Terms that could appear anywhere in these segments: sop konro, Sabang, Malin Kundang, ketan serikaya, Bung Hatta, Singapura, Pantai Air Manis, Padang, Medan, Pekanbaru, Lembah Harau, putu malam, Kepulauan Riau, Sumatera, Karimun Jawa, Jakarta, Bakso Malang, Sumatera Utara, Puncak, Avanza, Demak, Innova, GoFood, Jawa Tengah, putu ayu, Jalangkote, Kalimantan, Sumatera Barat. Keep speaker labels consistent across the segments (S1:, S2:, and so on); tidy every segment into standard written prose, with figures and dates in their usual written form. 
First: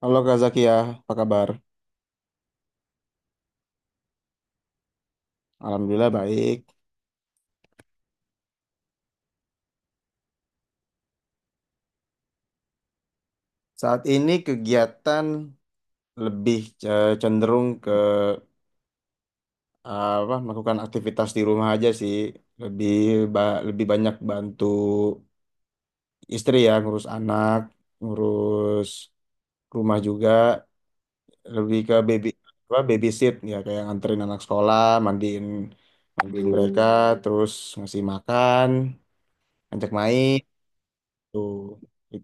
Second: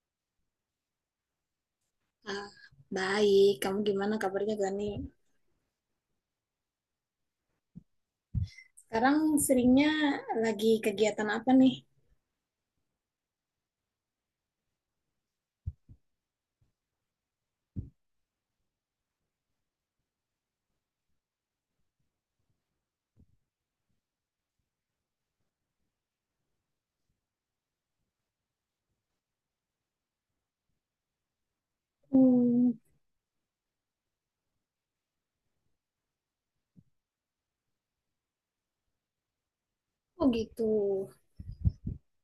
S1: Halo Kak Zakia, apa kabar?
S2: Ah, baik, kamu gimana kabarnya Gani?
S1: Alhamdulillah baik.
S2: Sekarang seringnya lagi kegiatan apa nih?
S1: Saat ini kegiatan lebih cenderung ke apa melakukan aktivitas di rumah aja sih. Lebih lebih banyak bantu istri ya, ngurus anak, ngurus rumah juga, lebih ke baby
S2: Hmm,
S1: apa babysit ya kayak nganterin anak sekolah, mandiin mandiin mereka, terus ngasih makan, ajak main
S2: oh gitu.
S1: tuh.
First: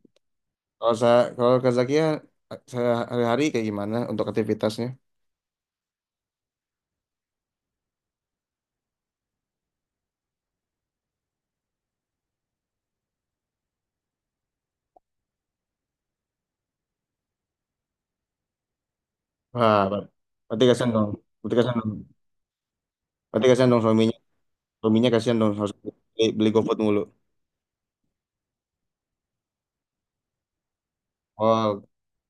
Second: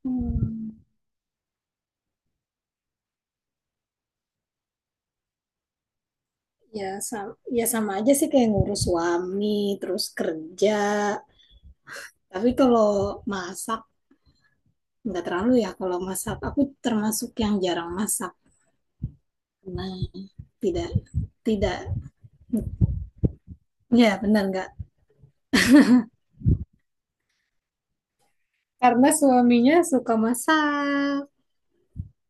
S2: Hmm,
S1: Kalau saya, kalau Kak Zakia, saya hari-hari kayak gimana untuk aktivitasnya?
S2: ya, sama, ya sama aja sih kayak ngurus suami, terus kerja. Tapi kalau masak nggak terlalu ya. Kalau masak aku termasuk yang jarang masak.
S1: Wah,
S2: Nah,
S1: berarti kasihan
S2: tidak,
S1: dong. Berarti kasihan
S2: tidak.
S1: dong. Berarti kasihan dong suaminya.
S2: Ya benar nggak?
S1: Suaminya kasihan dong harus beli, beli GoFood mulu.
S2: Karena suaminya suka masak.
S1: Oh,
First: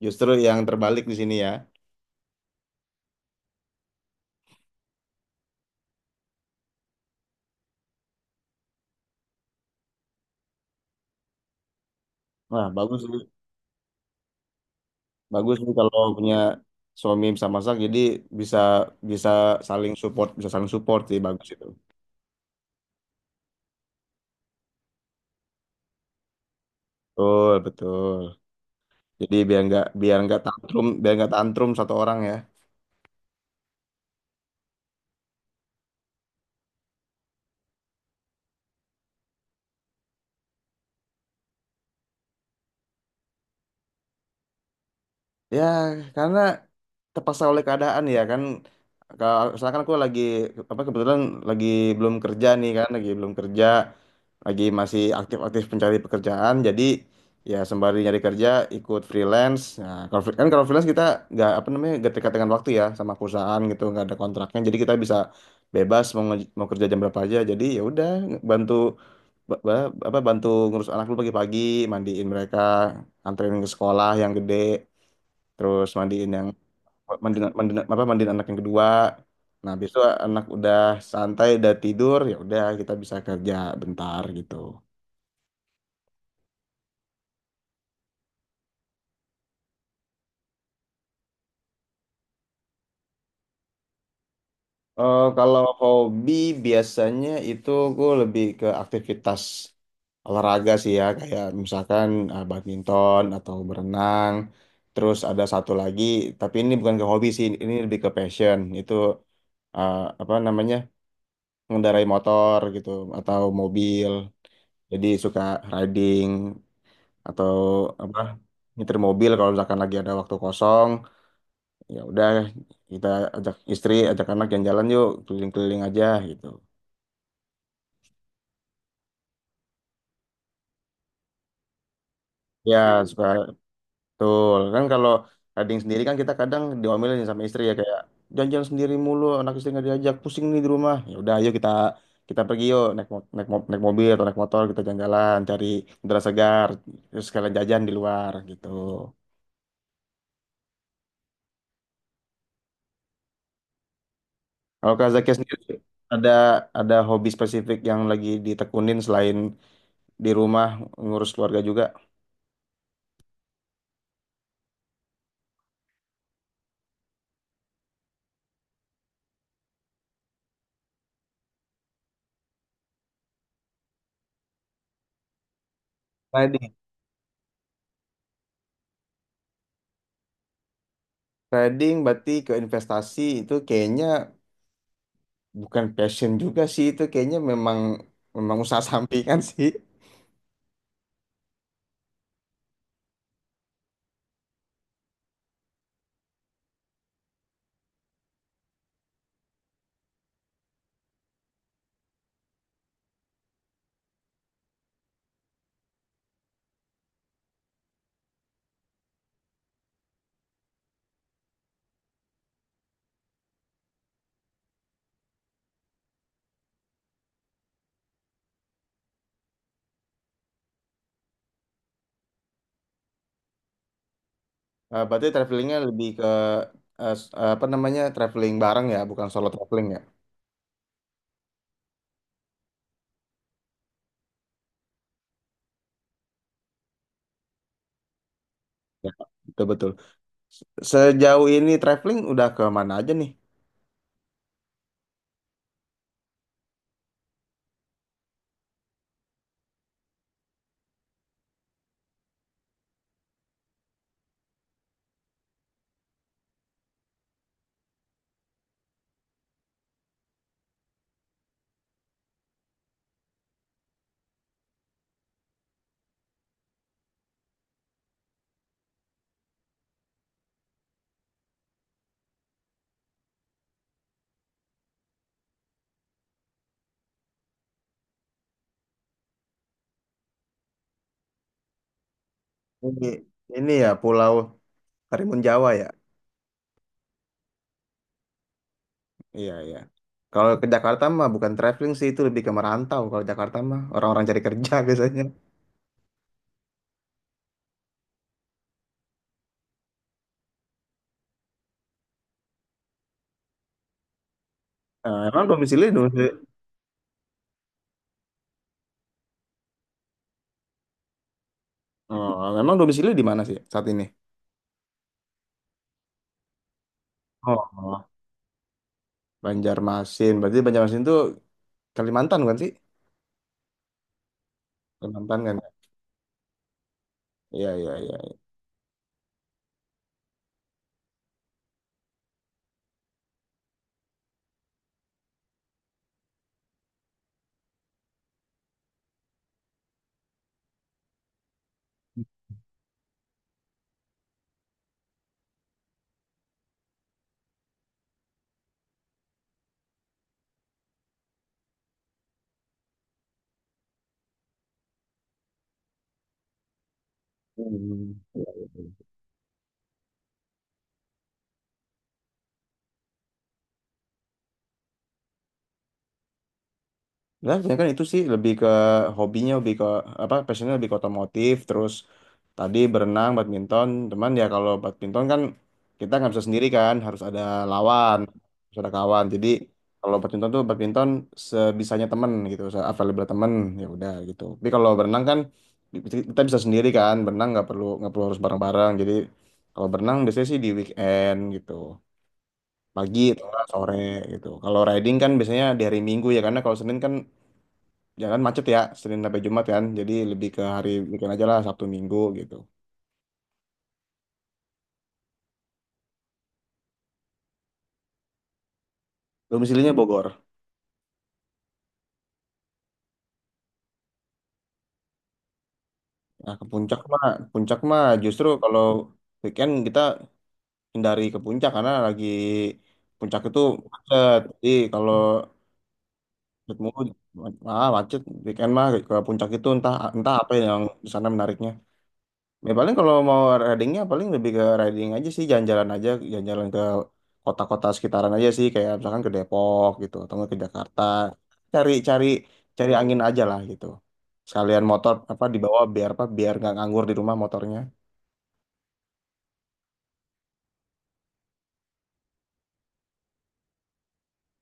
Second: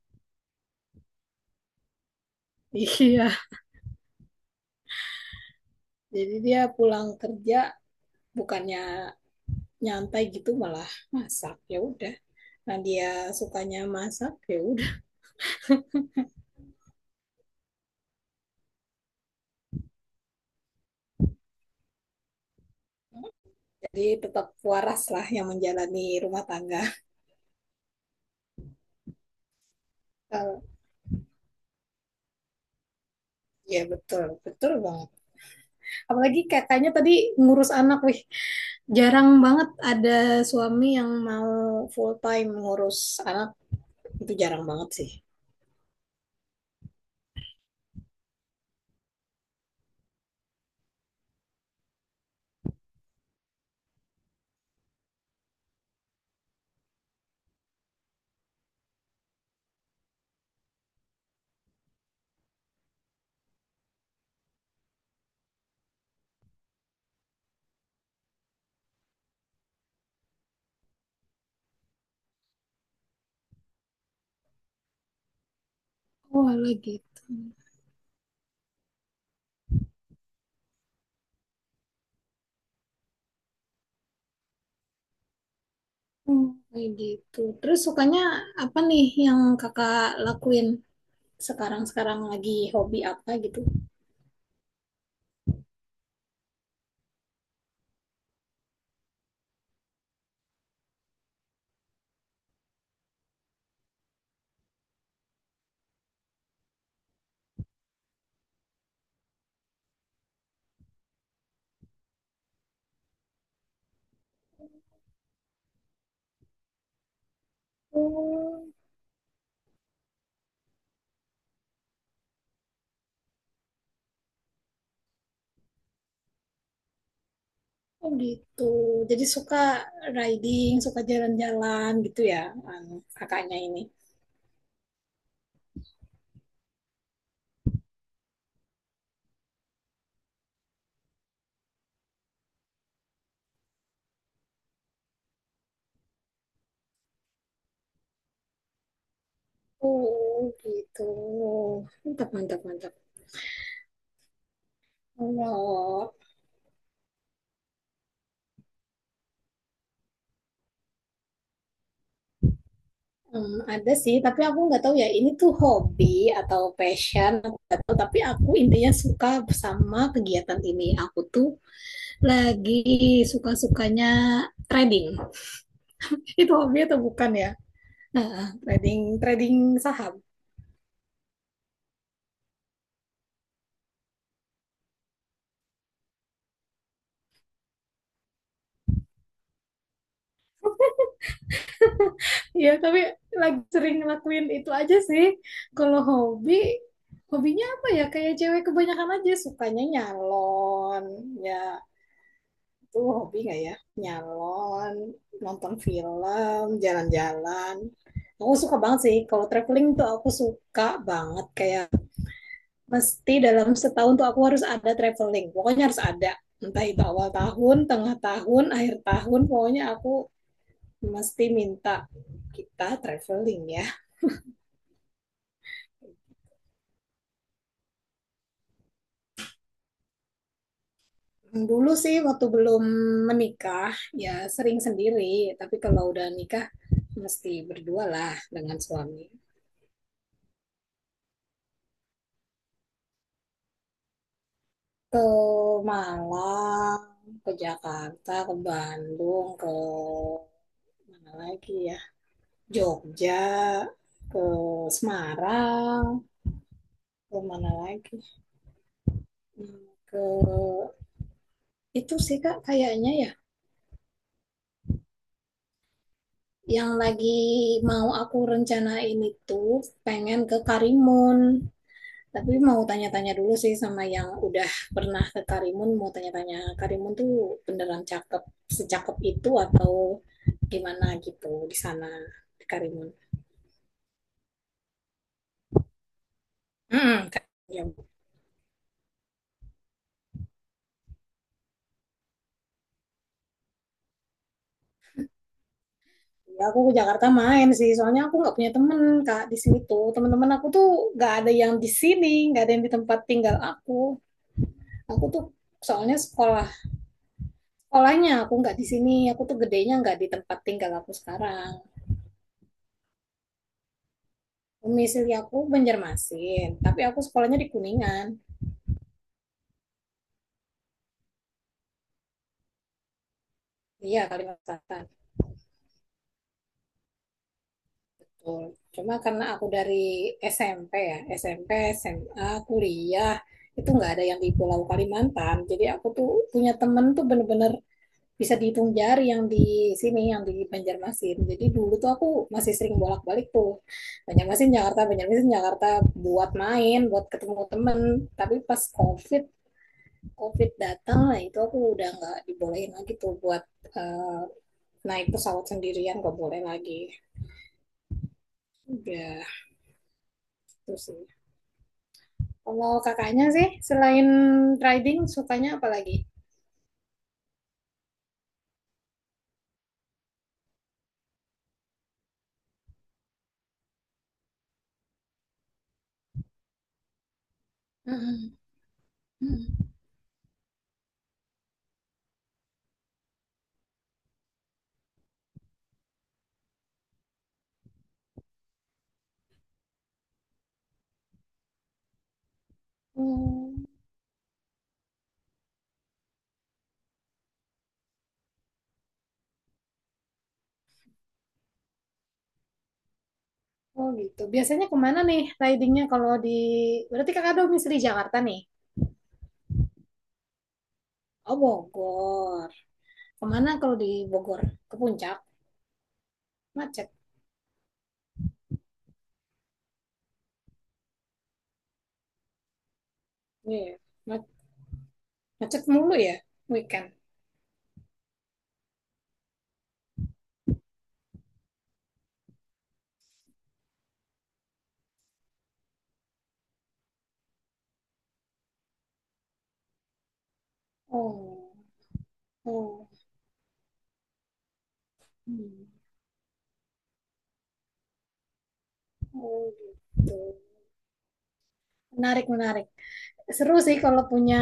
S1: justru yang terbalik di sini ya.
S2: Iya. Jadi dia pulang kerja bukannya nyantai gitu malah masak, ya udah,
S1: Wah,
S2: nah
S1: bagus sih.
S2: dia sukanya masak ya udah,
S1: Bagus sih kalau punya suami bisa masak jadi bisa bisa bisa saling support sih bagus itu.
S2: jadi tetap waras lah yang menjalani rumah tangga.
S1: Betul, betul. Jadi
S2: Kalau
S1: biar nggak tantrum satu orang ya.
S2: ya betul betul banget, apalagi katanya tadi ngurus anak, wih jarang banget ada suami yang mau full time ngurus anak, itu jarang banget sih.
S1: Ya, karena terpaksa oleh keadaan ya kan. Kalau misalkan aku lagi apa kebetulan lagi belum kerja nih kan, lagi belum kerja, lagi masih aktif-aktif pencari pekerjaan. Jadi ya sembari nyari kerja ikut freelance. Nah, kalau kan kalau freelance kita nggak apa namanya nggak terikat dengan waktu ya sama perusahaan gitu, nggak ada kontraknya. Jadi kita bisa bebas mau mau kerja jam berapa aja. Jadi ya udah bantu apa bantu ngurus anak lu pagi-pagi, mandiin mereka, anterin ke sekolah yang gede terus mandiin yang
S2: Oh lagi gitu,
S1: mandiin, mandiin apa mandiin anak yang kedua nah besok anak udah santai udah tidur ya udah kita bisa kerja bentar gitu.
S2: kayak gitu terus, sukanya apa nih yang kakak lakuin sekarang-sekarang, lagi hobi apa gitu?
S1: Kalau hobi biasanya itu gue lebih ke aktivitas olahraga sih ya kayak misalkan badminton atau berenang terus ada satu lagi tapi ini bukan ke hobi sih ini lebih ke passion itu eh, apa namanya mengendarai motor gitu atau mobil jadi suka riding atau apa
S2: Hmm,
S1: nyetir mobil kalau misalkan lagi ada waktu kosong ya udah kita ajak istri ajak anak jalan-jalan yuk keliling-keliling aja gitu
S2: oh gitu. Jadi suka riding, suka jalan-jalan gitu ya,
S1: ya
S2: anu,
S1: suka
S2: kakaknya ini.
S1: betul kan kalau kadang sendiri kan kita kadang diomelin sama istri ya kayak jalan-jalan sendiri mulu anak istri nggak diajak pusing nih di rumah ya udah ayo kita kita pergi yuk naik naik, naik mobil atau naik motor kita jalan-jalan cari udara segar terus sekalian jajan di luar gitu.
S2: Oh gitu. Mantap, mantap, mantap.
S1: Kalau Kak Zakia sendiri
S2: Kalau
S1: ada ada hobi spesifik yang lagi ditekunin selain di rumah ngurus keluarga juga?
S2: ada sih, tapi aku nggak tahu ya ini tuh hobi atau passion, aku nggak tahu. Tapi aku intinya suka sama kegiatan ini. Aku tuh lagi suka-sukanya trading. Itu
S1: Trading.
S2: hobi atau bukan ya? Nah, trading, trading saham.
S1: Trading berarti ke investasi itu kayaknya bukan passion juga sih itu kayaknya memang memang usaha sampingan sih.
S2: Iya, tapi lagi sering ngelakuin itu aja sih. Kalau hobi, hobinya apa ya? Kayak cewek kebanyakan aja sukanya nyalon. Ya, itu hobi nggak ya? Nyalon, nonton film, jalan-jalan. Aku suka banget sih. Kalau traveling tuh aku suka banget. Kayak mesti dalam setahun tuh aku harus ada traveling. Pokoknya harus ada. Entah itu awal tahun, tengah tahun, akhir tahun. Pokoknya aku mesti minta kita traveling ya.
S1: Berarti travelingnya lebih ke apa namanya traveling bareng ya, bukan solo traveling ya?
S2: Dulu sih waktu belum menikah ya sering sendiri, tapi kalau udah nikah mesti berdua lah dengan
S1: Ya,
S2: suami.
S1: betul-betul. Sejauh ini traveling udah ke mana aja nih?
S2: Ke Malang, ke Jakarta, ke Bandung, ke mana lagi ya? Jogja, ke Semarang, ke mana lagi? Ke itu sih Kak kayaknya ya. Yang lagi mau aku rencanain itu pengen ke Karimun. Tapi mau tanya-tanya dulu sih sama yang udah pernah ke Karimun, mau tanya-tanya Karimun tuh beneran cakep, secakep itu atau gimana gitu di sana, di
S1: Ini
S2: Karimun.
S1: ini ya Pulau Karimun Jawa ya.
S2: Hmm, ya,
S1: Iya, iya. Kalau ke Jakarta mah bukan traveling sih, itu lebih ke merantau. Kalau Jakarta mah orang-orang cari kerja biasanya.
S2: ya, aku ke Jakarta main sih, soalnya aku nggak punya temen Kak di sini tuh. Teman-teman aku tuh nggak ada yang di sini, nggak ada yang di tempat tinggal aku.
S1: Eh,
S2: Aku tuh
S1: emang domisili,
S2: soalnya
S1: domisili.
S2: sekolahnya aku nggak di sini, aku tuh gedenya nggak di tempat tinggal aku sekarang.
S1: Oh, emang domisili di mana sih saat ini?
S2: Domisili aku Banjarmasin, tapi aku sekolahnya di
S1: Oh,
S2: Kuningan.
S1: Banjarmasin. Berarti Banjarmasin itu Kalimantan kan sih?
S2: Iya, Kalimantan Selatan.
S1: Kalimantan kan? Ya? Iya, iya, iya.
S2: Betul. Cuma karena aku dari SMP ya, SMP, SMA, kuliah, itu nggak ada yang di Pulau Kalimantan. Jadi aku tuh punya temen tuh bener-bener bisa dihitung jari yang di sini, yang di Banjarmasin. Jadi dulu tuh aku masih sering bolak-balik tuh. Banjarmasin, Jakarta, Banjarmasin, Jakarta buat main, buat ketemu temen. Tapi pas COVID datang, nah itu aku udah nggak dibolehin lagi tuh buat eh, naik pesawat sendirian, nggak boleh lagi.
S1: Hmm. Iya, iya.
S2: Udah. Itu sih. Kalau kakaknya sih, selain riding, sukanya apa lagi?
S1: Nah, sebenarnya kan itu sih lebih ke hobinya, lebih ke apa passionnya lebih ke otomotif, terus tadi berenang, badminton. Cuman ya kalau badminton kan kita nggak bisa sendiri kan, harus ada lawan,
S2: Mm.
S1: harus ada kawan. Jadi kalau badminton tuh badminton sebisanya temen gitu, available temen ya udah gitu. Tapi kalau berenang kan bi- kita bisa sendiri kan, berenang nggak perlu harus bareng-bareng. Jadi kalau berenang biasanya sih di weekend gitu, pagi atau nggak
S2: Hmm,
S1: sore gitu. Kalau riding kan biasanya di hari Minggu ya, karena kalau Senin kan Jangan macet ya, Senin sampai Jumat kan. Jadi lebih ke hari weekend aja lah, Sabtu Minggu gitu.
S2: oh gitu. Biasanya kemana nih ridingnya kalau di... Berarti kakak domisili Jakarta nih?
S1: Domisilinya Bogor.
S2: Oh, Bogor. Kemana kalau di Bogor? Ke Puncak?
S1: Nah, ke
S2: Macet.
S1: puncak mah justru kalau weekend kita hindari ke puncak karena lagi puncak itu
S2: Iya, ya.
S1: macet.
S2: Ma-
S1: Jadi kalau
S2: Macet mulu ya
S1: macet mulu,
S2: weekend.
S1: ah, macet weekend mah ke puncak itu entah entah apa yang di sana menariknya. Ya paling kalau mau ridingnya paling lebih ke riding aja sih jalan-jalan aja jalan-jalan ke kota-kota sekitaran aja sih kayak misalkan ke Depok gitu atau nggak ke Jakarta
S2: Oh,
S1: cari-cari cari
S2: oh.
S1: angin aja lah gitu sekalian motor apa dibawa
S2: Mm.
S1: biar apa biar nggak nganggur di rumah motornya
S2: Oh gitu. Menarik, menarik. Seru sih kalau punya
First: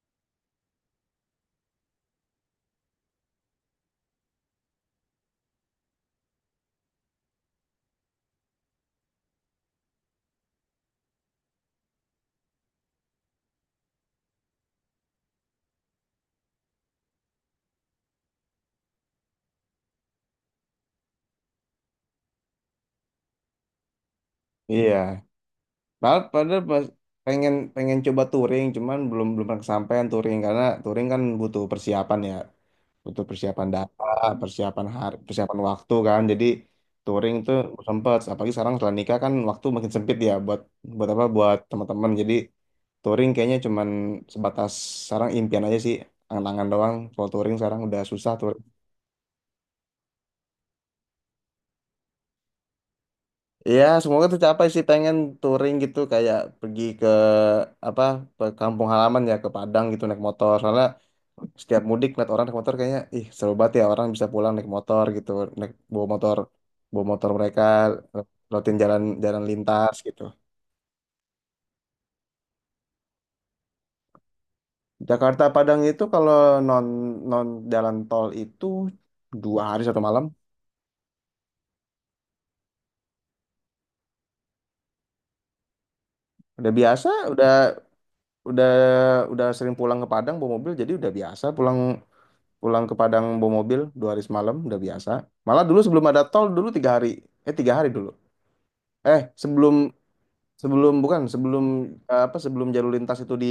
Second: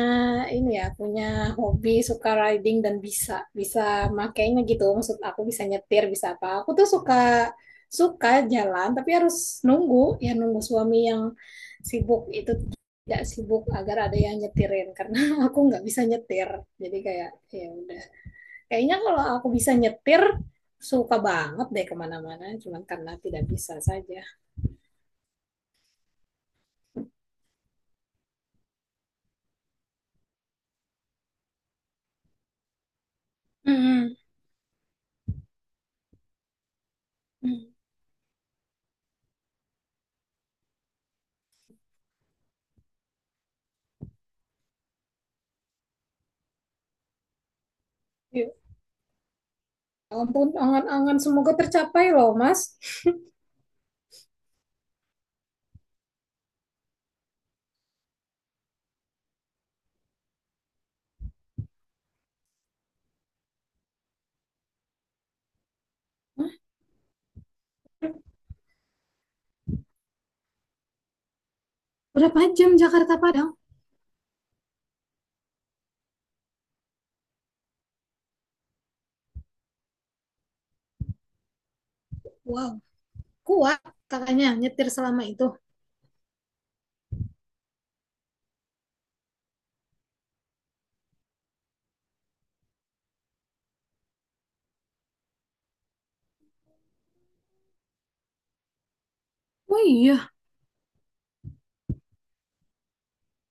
S2: ini ya, punya hobi suka riding dan bisa bisa makainya gitu. Maksud aku bisa nyetir, bisa apa. Aku tuh suka suka jalan tapi harus nunggu, ya nunggu suami yang sibuk itu tidak sibuk agar ada yang nyetirin karena aku nggak bisa nyetir. Jadi kayak ya udah. Kayaknya kalau aku bisa nyetir suka banget deh kemana-mana cuman karena tidak bisa saja.
S1: iya padahal padahal pengen pengen coba touring cuman belum belum pernah kesampaian touring karena touring kan butuh persiapan ya butuh persiapan data,
S2: Mm-mm.
S1: persiapan hari, persiapan waktu kan. Jadi touring tuh
S2: Mm.
S1: sempet. Apalagi sekarang setelah nikah kan waktu makin sempit ya buat buat apa buat teman-teman. Jadi touring kayaknya cuman sebatas sekarang impian aja sih, angan-angan doang. Kalau touring sekarang udah susah.
S2: Yuk, ampun, angan-angan semoga tercapai loh, Mas.
S1: Ya, semoga tercapai sih pengen touring gitu kayak pergi ke apa ke kampung halaman ya ke Padang gitu naik motor. Soalnya setiap mudik lihat orang naik motor kayaknya ih seru banget ya orang bisa pulang naik motor gitu, naik
S2: Hah?
S1: bawa motor mereka lewatin jalan jalan lintas gitu.
S2: Berapa jam Jakarta Padang?
S1: Jakarta Padang itu kalau non non jalan tol itu dua hari satu malam.
S2: Wow, kuat kakaknya nyetir selama itu.
S1: Udah biasa, udah udah udah sering pulang ke Padang bawa mobil jadi udah biasa pulang pulang ke Padang bawa mobil dua hari semalam udah biasa malah dulu sebelum ada tol dulu tiga hari tiga hari dulu sebelum
S2: Oh iya.
S1: sebelum bukan sebelum apa sebelum jalur lintas itu di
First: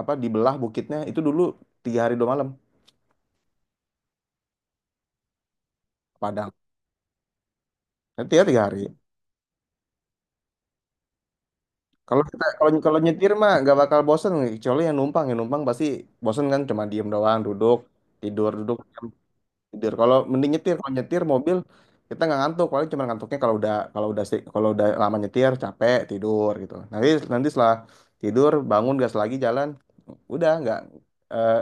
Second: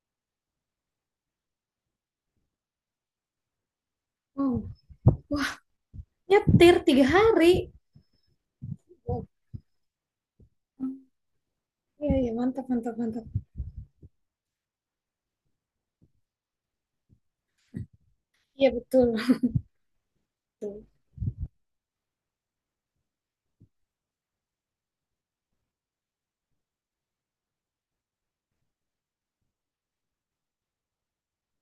S1: apa dibelah bukitnya itu dulu tiga hari dua malam
S2: Wow, wah,
S1: ke Padang
S2: nyetir 3 hari.
S1: nanti ya tiga hari
S2: Wow. Iya,
S1: kalau
S2: iya
S1: kita
S2: mantap,
S1: kalau
S2: mantap,
S1: kalau
S2: mantap.
S1: nyetir mah nggak bakal bosen kecuali yang numpang pasti bosen kan cuma diem doang duduk tidur
S2: Iya
S1: duduk
S2: betul.
S1: tidur. Kalau mending nyetir,
S2: Betul.
S1: kalau nyetir mobil kita nggak ngantuk, paling cuma ngantuknya kalau udah kalau udah kalau udah lama nyetir capek tidur gitu. Nanti nanti setelah tidur bangun gas lagi jalan, udah nggak eh,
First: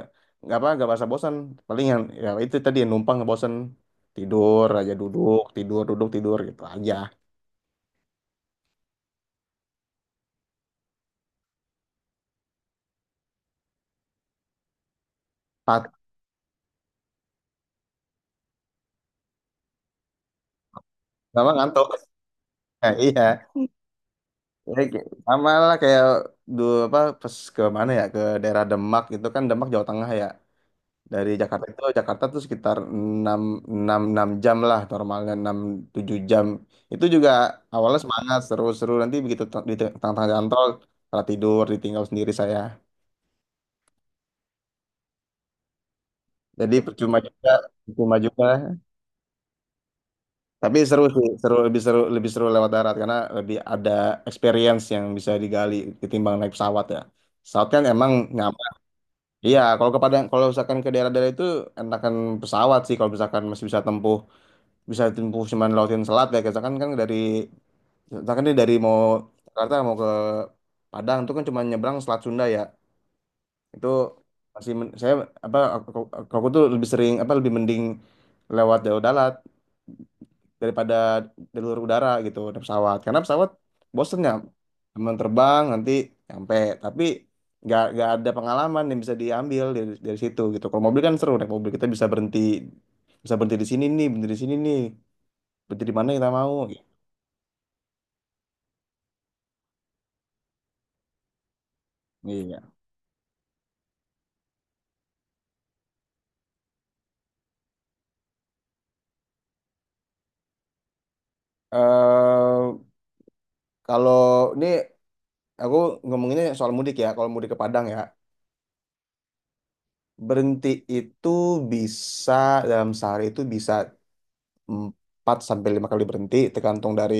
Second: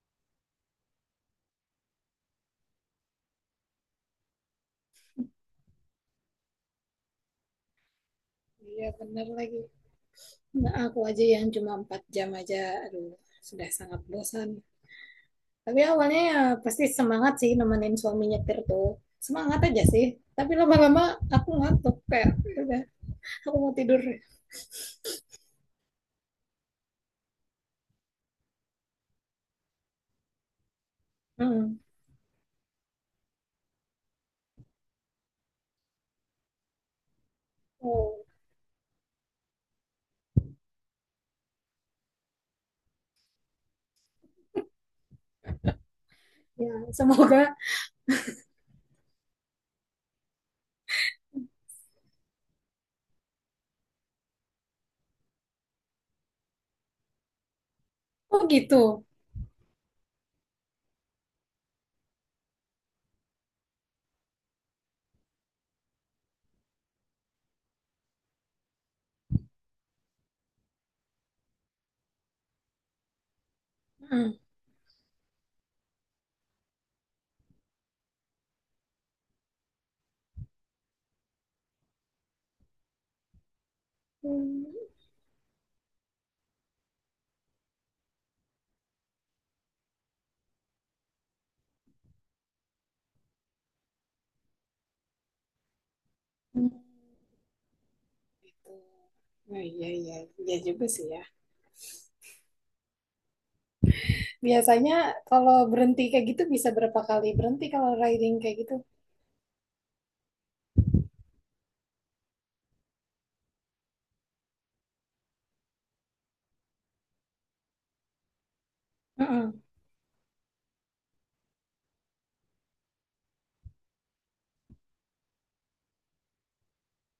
S1: nggak apa nggak merasa bosan. Paling yang ya itu tadi yang numpang bosan tidur aja duduk tidur gitu aja.
S2: Iya benar lagi. Nah, aku aja yang cuma 4 jam aja, aduh sudah sangat bosan. Tapi
S1: Pat,
S2: awalnya ya pasti semangat sih nemenin suami nyetir tuh. Semangat aja sih. Tapi lama-lama aku
S1: lama ngantuk.
S2: ngantuk kayak "Ya udah
S1: Nah, iya.
S2: aku mau tidur."
S1: Ya, kayak- sama lah kayak dulu apa pas ke mana ya ke daerah Demak gitu kan Demak Jawa Tengah ya. Dari Jakarta
S2: Hmm.
S1: itu Jakarta tuh sekitar 6, 6, 6 jam lah normalnya 6, 7 jam. Itu juga awalnya
S2: Oh,
S1: semangat seru-seru nanti begitu tengah-tengah jalan tol malah tidur ditinggal sendiri saya.
S2: ya
S1: Jadi percuma
S2: semoga.
S1: juga, percuma juga. Tapi seru sih, seru lebih seru lebih seru lewat darat karena lebih ada experience yang bisa digali ketimbang naik pesawat ya. Pesawat kan emang
S2: Oh
S1: nyaman.
S2: gitu.
S1: Iya, kalau ke Padang, kalau misalkan ke daerah-daerah itu enakan pesawat sih kalau misalkan masih bisa tempuh cuman lautin selat ya kita kan kan dari kita kan ini dari mau Jakarta mau ke Padang itu kan cuma nyebrang selat Sunda ya itu
S2: Hmm.
S1: masih saya apa aku tuh lebih sering apa lebih mending lewat jalur darat daripada jalur udara gitu naik pesawat karena pesawat bosennya
S2: Hmm.
S1: teman terbang nanti nyampe tapi nggak ada pengalaman yang bisa diambil dari situ gitu kalau mobil kan seru naik mobil kita bisa berhenti di sini nih berhenti di sini nih berhenti di mana kita mau.
S2: Gitu. Nah, iya, iya, iya juga sih ya.
S1: Iya.
S2: Biasanya kalau berhenti kayak gitu bisa berapa kali berhenti kalau riding kayak gitu?
S1: Eh kalau ini aku ngomonginnya soal mudik ya. Kalau mudik ke Padang ya,
S2: Mm-mm.
S1: berhenti itu bisa dalam sehari itu bisa 4 sampai 5 kali berhenti tergantung dari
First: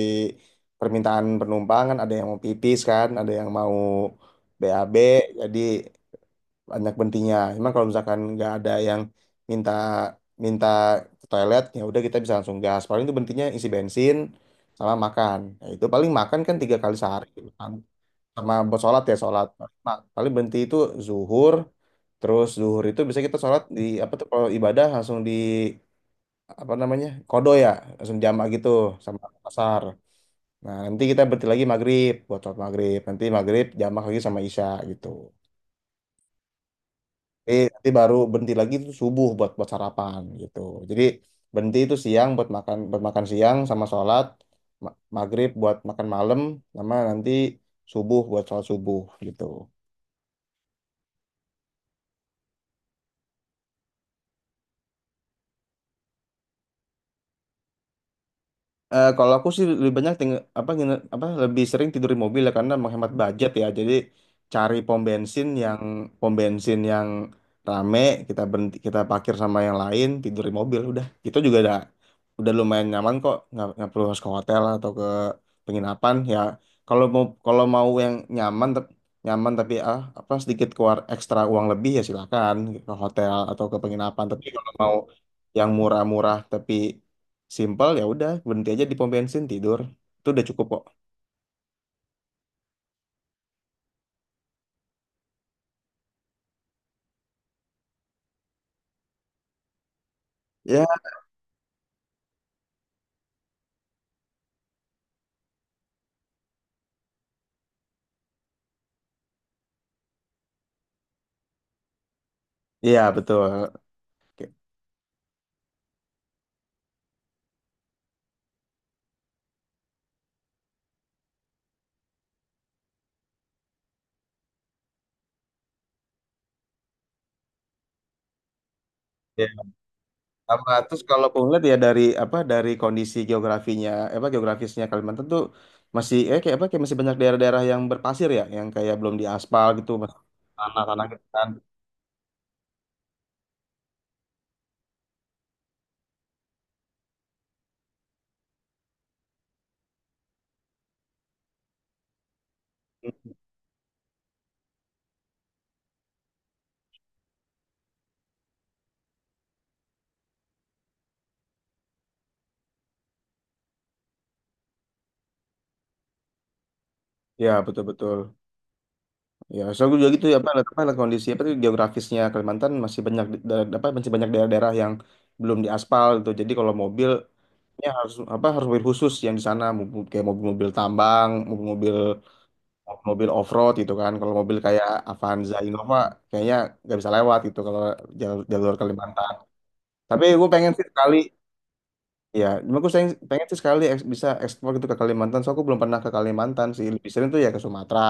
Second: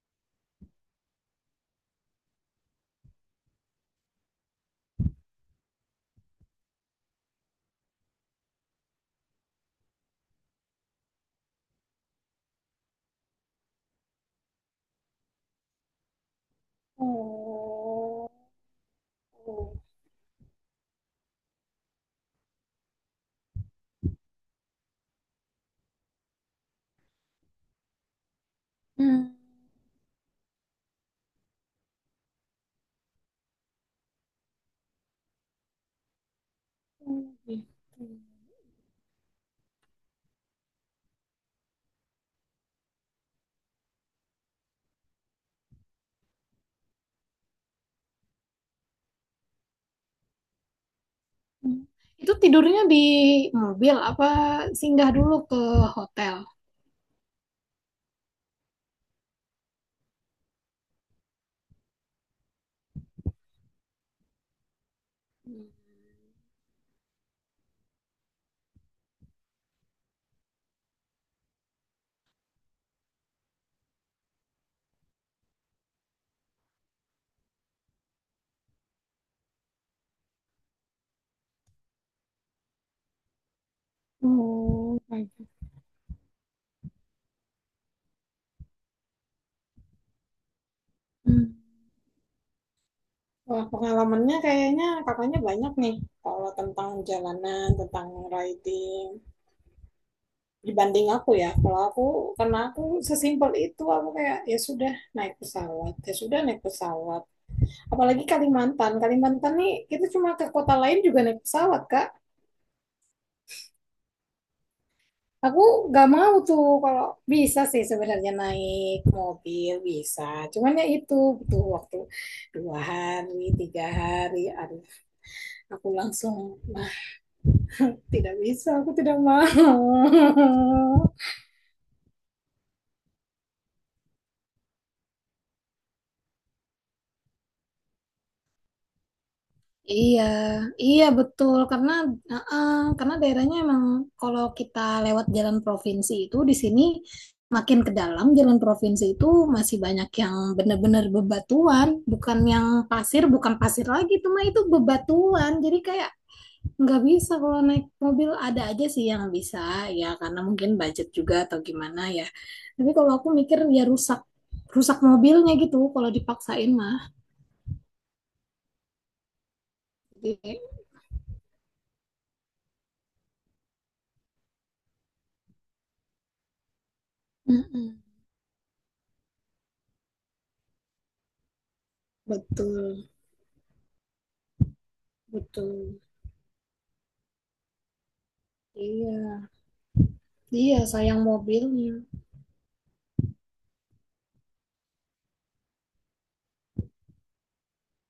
S1: permintaan penumpang kan ada yang mau pipis kan, ada yang mau BAB jadi banyak berhentinya. Cuman kalau misalkan nggak ada yang minta minta ke toilet ya udah kita bisa langsung gas. Paling itu berhentinya isi bensin sama makan. Ya, itu paling makan kan tiga kali sehari.
S2: Oh,
S1: Sama buat sholat ya sholat
S2: oh.
S1: nah paling berhenti itu zuhur terus zuhur itu bisa kita sholat di apa tuh kalau ibadah langsung di apa namanya kodo ya langsung jamak gitu sama
S2: Hmm.
S1: asar nah nanti kita berhenti lagi maghrib buat sholat maghrib nanti maghrib jamak lagi sama isya gitu
S2: Hmm,
S1: jadi
S2: gitu.
S1: nanti baru berhenti lagi itu subuh buat buat sarapan gitu jadi berhenti itu siang buat makan siang sama sholat maghrib buat makan malam sama nanti subuh buat sholat subuh gitu.
S2: Hmm. Itu tidurnya di mobil apa singgah dulu ke hotel?
S1: Kalau aku sih lebih banyak apa apa lebih sering tidur di mobil ya karena menghemat budget ya. Jadi cari
S2: Hmm.
S1: pom bensin yang rame kita berhenti kita parkir sama yang lain tidur di mobil udah. Itu juga udah lumayan nyaman kok nggak perlu harus ke hotel atau ke penginapan ya. Kalau mau yang nyaman nyaman tapi ah apa sedikit keluar ekstra uang lebih ya silakan ke hotel atau ke penginapan. Tapi kalau mau
S2: Oh, baik.
S1: yang murah-murah tapi simpel ya udah berhenti aja di pom bensin tidur. Itu udah cukup kok.
S2: Hmm. Wah, pengalamannya kayaknya kakaknya banyak nih. Kalau tentang jalanan, tentang riding.
S1: Ya.
S2: Dibanding aku ya, kalau aku, karena aku sesimpel itu aku kayak ya sudah naik pesawat, ya sudah naik pesawat. Apalagi Kalimantan, Kalimantan nih, kita cuma ke kota lain juga naik pesawat Kak.
S1: Iya betul. Oke.
S2: Aku gak mau tuh, kalau bisa sih sebenarnya naik mobil bisa cuman ya itu butuh waktu 2 hari 3 hari, aduh aku langsung, nah tidak bisa, aku tidak mau.
S1: Ya. Sama terus kalau aku ngeliat ya dari apa dari kondisi geografinya apa geografisnya Kalimantan tuh masih kayak apa kayak masih banyak daerah-daerah yang berpasir ya yang kayak belum diaspal gitu masih
S2: Iya,
S1: tanah-tanah
S2: iya
S1: gitu kan.
S2: betul karena heeh, karena daerahnya emang, kalau kita lewat jalan provinsi itu di sini, makin ke dalam jalan provinsi itu masih banyak yang benar-benar bebatuan, bukan yang pasir, bukan pasir lagi itu mah itu bebatuan. Jadi kayak nggak bisa kalau naik mobil, ada aja sih yang bisa, ya karena mungkin budget juga atau gimana ya. Tapi kalau aku mikir ya rusak rusak mobilnya gitu kalau dipaksain mah.
S1: Ya betul-betul. Ya, soalnya gue juga gitu ya
S2: Jadi,
S1: apa, lihat kondisi apa tuh geografisnya Kalimantan masih banyak apa masih banyak daerah-daerah yang belum diaspal gitu. Jadi kalau mobil
S2: mm-mm,
S1: ya, harus apa harus mobil khusus yang di sana mobil- kayak mobil-mobil tambang, mobil-mobil
S2: betul.
S1: mobil off-road gitu kan. Kalau mobil kayak Avanza Innova
S2: Betul.
S1: kayaknya nggak bisa lewat gitu kalau jalur, jalur Kalimantan.
S2: Iya.
S1: Tapi gue pengen
S2: Iya,
S1: sih sekali
S2: sayang mobilnya.
S1: ya, cuma gue pengen sih sekali bisa ekspor gitu ke Kalimantan. So aku belum pernah ke Kalimantan sih. Lebih sering tuh ya ke Sumatera.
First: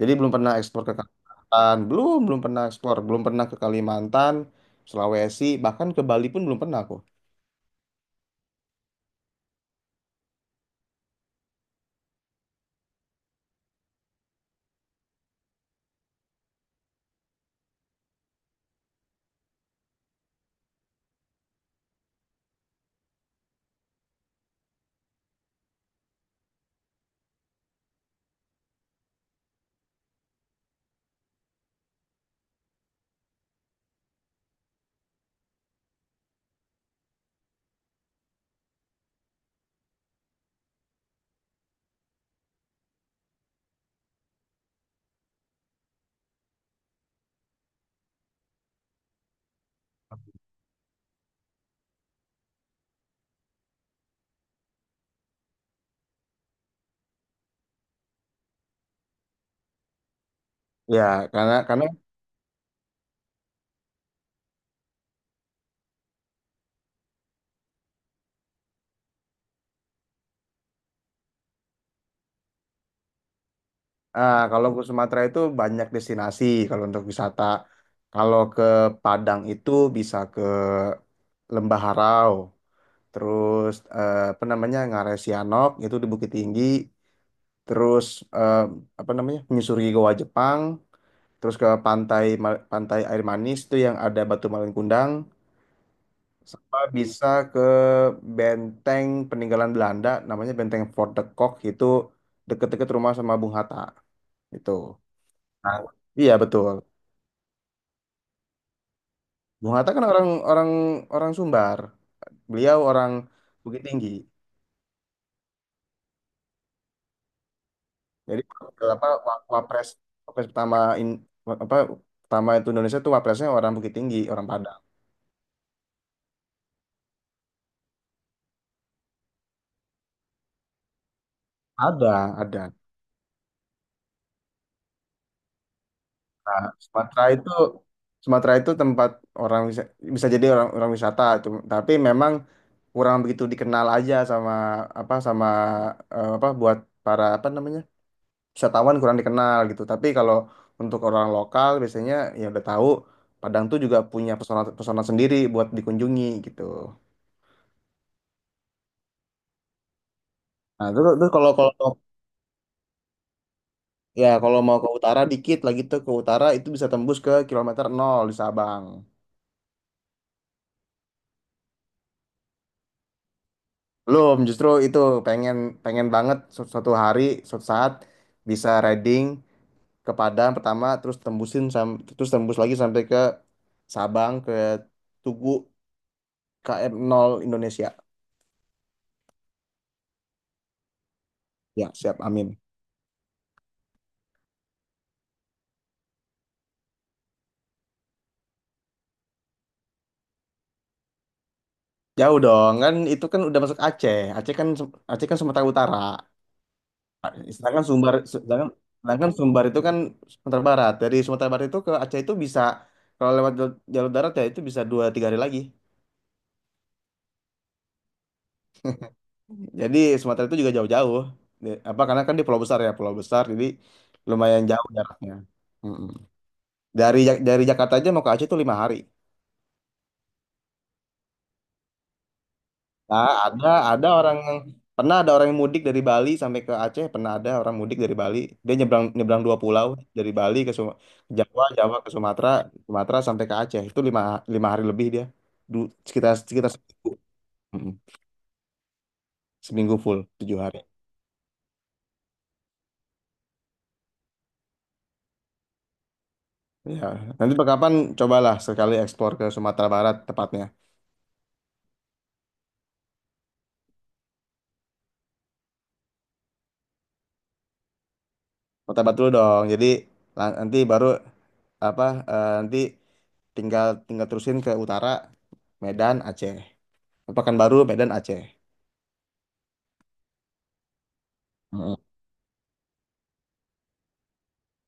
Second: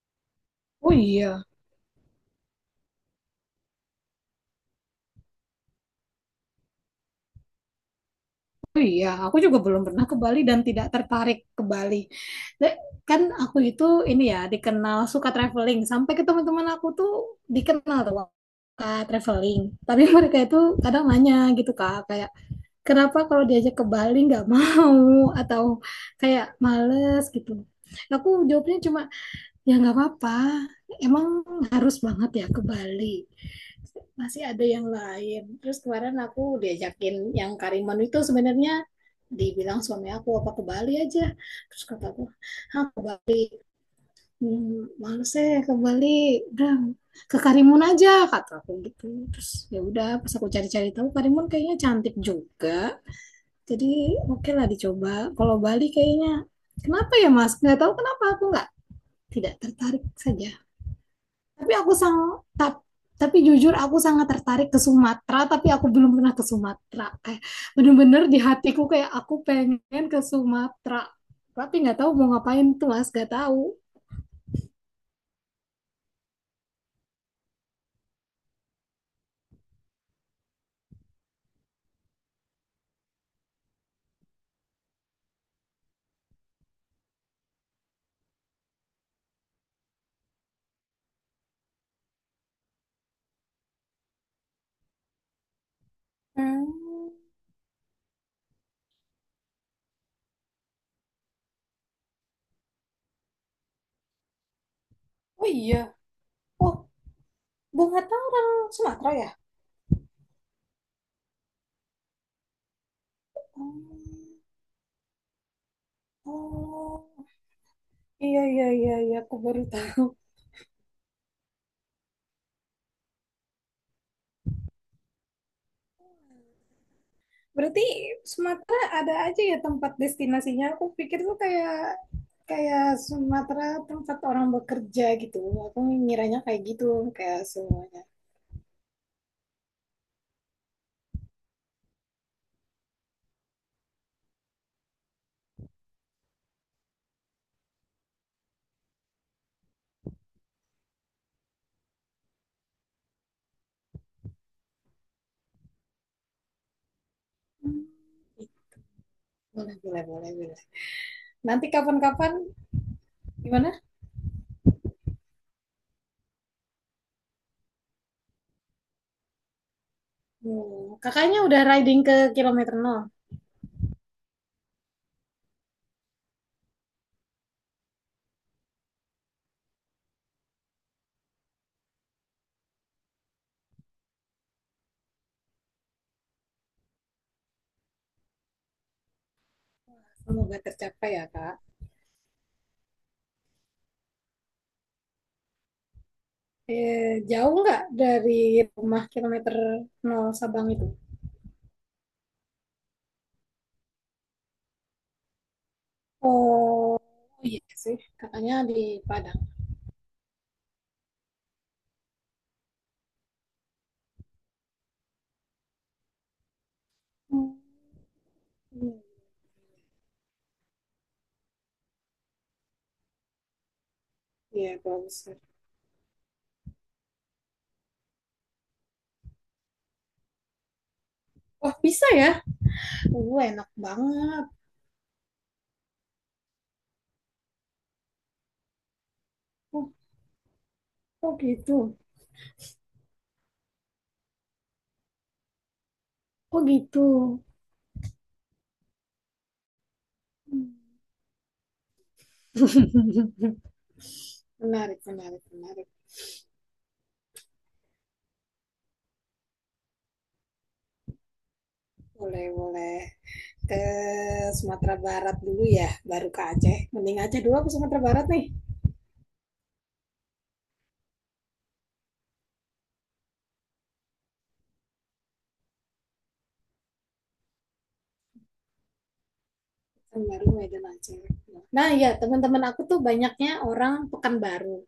S1: Jadi belum pernah ekspor ke
S2: Oh iya,
S1: Kalimantan. Belum, belum pernah ekspor, belum pernah ke Kalimantan, Sulawesi, bahkan ke Bali pun belum pernah aku.
S2: oh iya. Aku juga belum pernah ke Bali dan tidak tertarik ke Bali. Le- Kan aku itu ini ya dikenal suka traveling. Sampai ke teman-teman aku tuh dikenal tuh suka traveling. Tapi mereka itu kadang nanya gitu, Kak, kayak kenapa kalau diajak ke Bali nggak mau, atau kayak males gitu. Aku jawabnya cuma, "Ya nggak apa-apa. Emang harus banget ya ke Bali? Masih ada yang lain." Terus kemarin aku diajakin yang Karimun itu, sebenarnya dibilang suami aku apa ke Bali aja. Terus kata aku, "Ah ke Bali. Hmm, males eh ke Bali. Udah ke Karimun aja," kata aku gitu. Terus ya udah pas aku cari-cari tahu Karimun kayaknya cantik juga. Jadi oke lah dicoba. Kalau Bali kayaknya kenapa ya Mas? Nggak tahu kenapa aku nggak tidak tertarik saja.
S1: Ya, karena
S2: Tapi
S1: karena
S2: aku sang tap- tapi jujur aku sangat tertarik ke Sumatera, tapi aku belum pernah ke Sumatera. Kayak bener-bener di hatiku kayak aku pengen ke Sumatera. Tapi nggak tahu mau ngapain tuh, Mas, nggak tahu.
S1: ah, kalau ke Sumatera itu banyak destinasi kalau untuk wisata. Kalau ke Padang itu bisa ke Lembah Harau, terus apa namanya Ngarai Sianok itu di Bukit Tinggi, terus eh, apa namanya menyusuri Goa Jepang, terus ke pantai air manis itu yang ada batu malin kundang, sama
S2: Hmm.
S1: bisa ke benteng peninggalan Belanda namanya Benteng Fort de Kock itu deket-deket rumah sama Bung Hatta itu.
S2: Oh
S1: Nah,
S2: iya.
S1: iya betul.
S2: Oh, Bung Hatta orang Sumatera ya?
S1: Mengatakan kan orang orang orang Sumbar. Beliau orang
S2: Hmm.
S1: Bukit Tinggi.
S2: Oh, iya,
S1: Jadi
S2: iya, iya,
S1: apa
S2: iya. Aku baru
S1: wapres
S2: tahu.
S1: wapres pertama in, wa- apa pertama itu Indonesia itu wapresnya orang Bukit Tinggi, orang Padang.
S2: Berarti Sumatera ada aja ya tempat destinasinya. Aku pikir tuh kayak
S1: Ada, ada.
S2: kayak Sumatera tempat orang bekerja gitu. Aku ngiranya
S1: Nah,
S2: kayak gitu kayak semuanya.
S1: Sumatera itu tempat orang bisa jadi orang orang wisata itu, tapi memang kurang begitu dikenal aja sama apa sama apa buat para apa namanya wisatawan kurang dikenal gitu. Tapi kalau untuk orang lokal biasanya ya udah tahu Padang tuh juga punya pesona pesona sendiri buat dikunjungi gitu.
S2: Hmm, boleh, boleh, boleh, boleh.
S1: Nah, terus kalau
S2: Nanti
S1: kalau
S2: kapan-kapan gimana?
S1: ya kalau mau ke utara dikit lagi tuh ke utara itu bisa tembus ke kilometer nol di Sabang.
S2: Hmm, kakaknya udah riding ke kilometer 0.
S1: Belum, justru itu pengen pengen banget suatu hari suatu saat bisa riding ke Padang pertama terus terus tembus lagi sampai ke Sabang ke Tugu KM 0 Indonesia.
S2: Semoga tercapai ya, Kak.
S1: Ya, siap. Amin.
S2: Eh, jauh nggak dari rumah kilometer 0 Sabang itu?
S1: Jauh dong, kan itu kan udah masuk Aceh. Aceh kan Sumatera Utara.
S2: Oh, iya
S1: Sedangkan
S2: sih.
S1: Sumbar
S2: Kakaknya
S1: sedangkan,
S2: di
S1: sedangkan
S2: Padang.
S1: Sumbar itu kan Sumatera Barat. Dari Sumatera Barat itu ke Aceh itu bisa kalau lewat jalur darat ya itu bisa dua tiga hari lagi.
S2: Hmm.
S1: Jadi Sumatera itu juga jauh-jauh. Apa karena kan di pulau besar ya, pulau besar jadi lumayan
S2: Iya,
S1: jauh
S2: bagus.
S1: jaraknya. Mm-mm. Dari dari Jakarta aja mau ke Aceh itu lima hari.
S2: Wah, bisa ya?
S1: Nah,
S2: Enak
S1: ada orang
S2: banget.
S1: yang ada orang yang mudik dari Bali sampai ke Aceh, pernah ada orang mudik dari Bali. Dia nyebrang nyebrang dua pulau
S2: Oh,
S1: dari ke
S2: oh
S1: Jawa,
S2: gitu.
S1: Jawa ke Sumatera, Sumatera sampai ke Aceh. Itu lima hari lebih dia. Sekitar
S2: Oh
S1: sekitar
S2: gitu.
S1: seminggu. Mm-mm. Seminggu full, tujuh hari.
S2: Menarik, menarik, menarik.
S1: Ya, nanti kapan cobalah sekali eksplor ke Sumatera Barat tepatnya.
S2: Boleh, boleh. Ke Sumatera Barat dulu ya, baru ke Aceh. Mending Aceh dulu, aku Sumatera Barat nih.
S1: Sumatera Barat dulu dong. Jadi nanti baru apa nanti tinggal tinggal terusin ke utara Medan Aceh. Pekanbaru Medan Aceh.
S2: Kan Baru Medan Aceh. Nah,
S1: Heeh.
S2: ya teman-teman aku tuh banyaknya orang Pekanbaru.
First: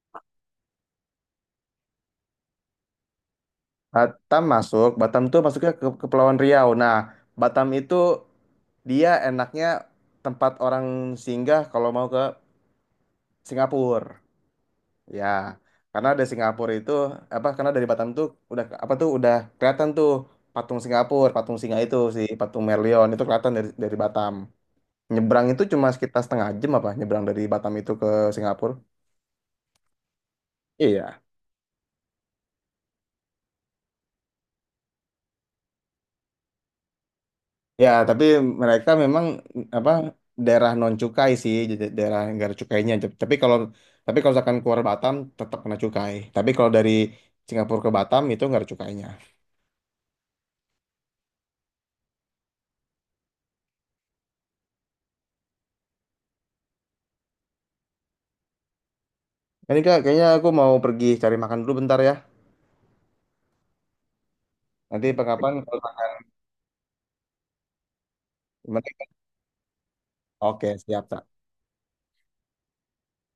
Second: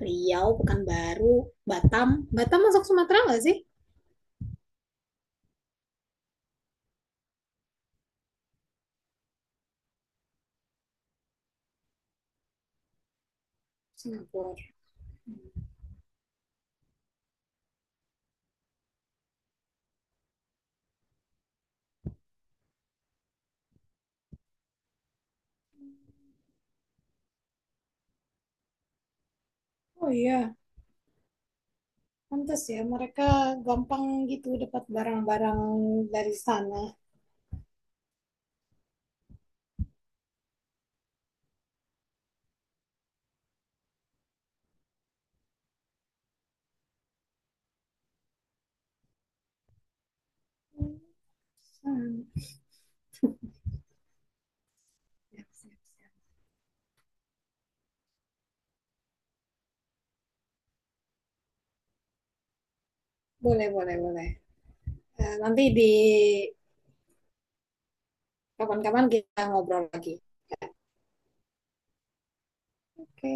S2: Riau, Pekanbaru, Batam. Batam masuk Sumatera nggak sih?
S1: Batam masuk, Batam tuh masuknya ke Kepulauan Riau. Nah, Batam itu dia enaknya tempat orang singgah kalau mau ke Singapura.
S2: Singapura.
S1: Ya, karena dari Singapura itu apa? Karena dari Batam tuh udah apa tuh udah kelihatan tuh patung Singapura, patung singa itu si patung Merlion itu kelihatan dari Batam. Nyebrang itu cuma sekitar setengah jam apa? Nyebrang dari Batam itu ke Singapura.
S2: Oh iya.
S1: Iya.
S2: Pantes ya, mereka gampang gitu dapat barang-barang dari sana.
S1: Ya, tapi mereka memang apa daerah non cukai sih, jadi daerah nggak ada cukainya. Tapi kalau misalkan keluar Batam tetap kena cukai. Tapi kalau dari Singapura ke Batam itu nggak ada cukainya.
S2: Hmm, siap, siap, siap.
S1: Ini Kak, kayaknya aku mau pergi cari makan dulu bentar ya.
S2: Boleh, boleh, boleh.
S1: Nanti
S2: Eh,
S1: pengkapan
S2: nanti
S1: kalau
S2: di
S1: gimana?
S2: kapan-kapan kita ngobrol lagi.
S1: Oke, siap.
S2: Oke.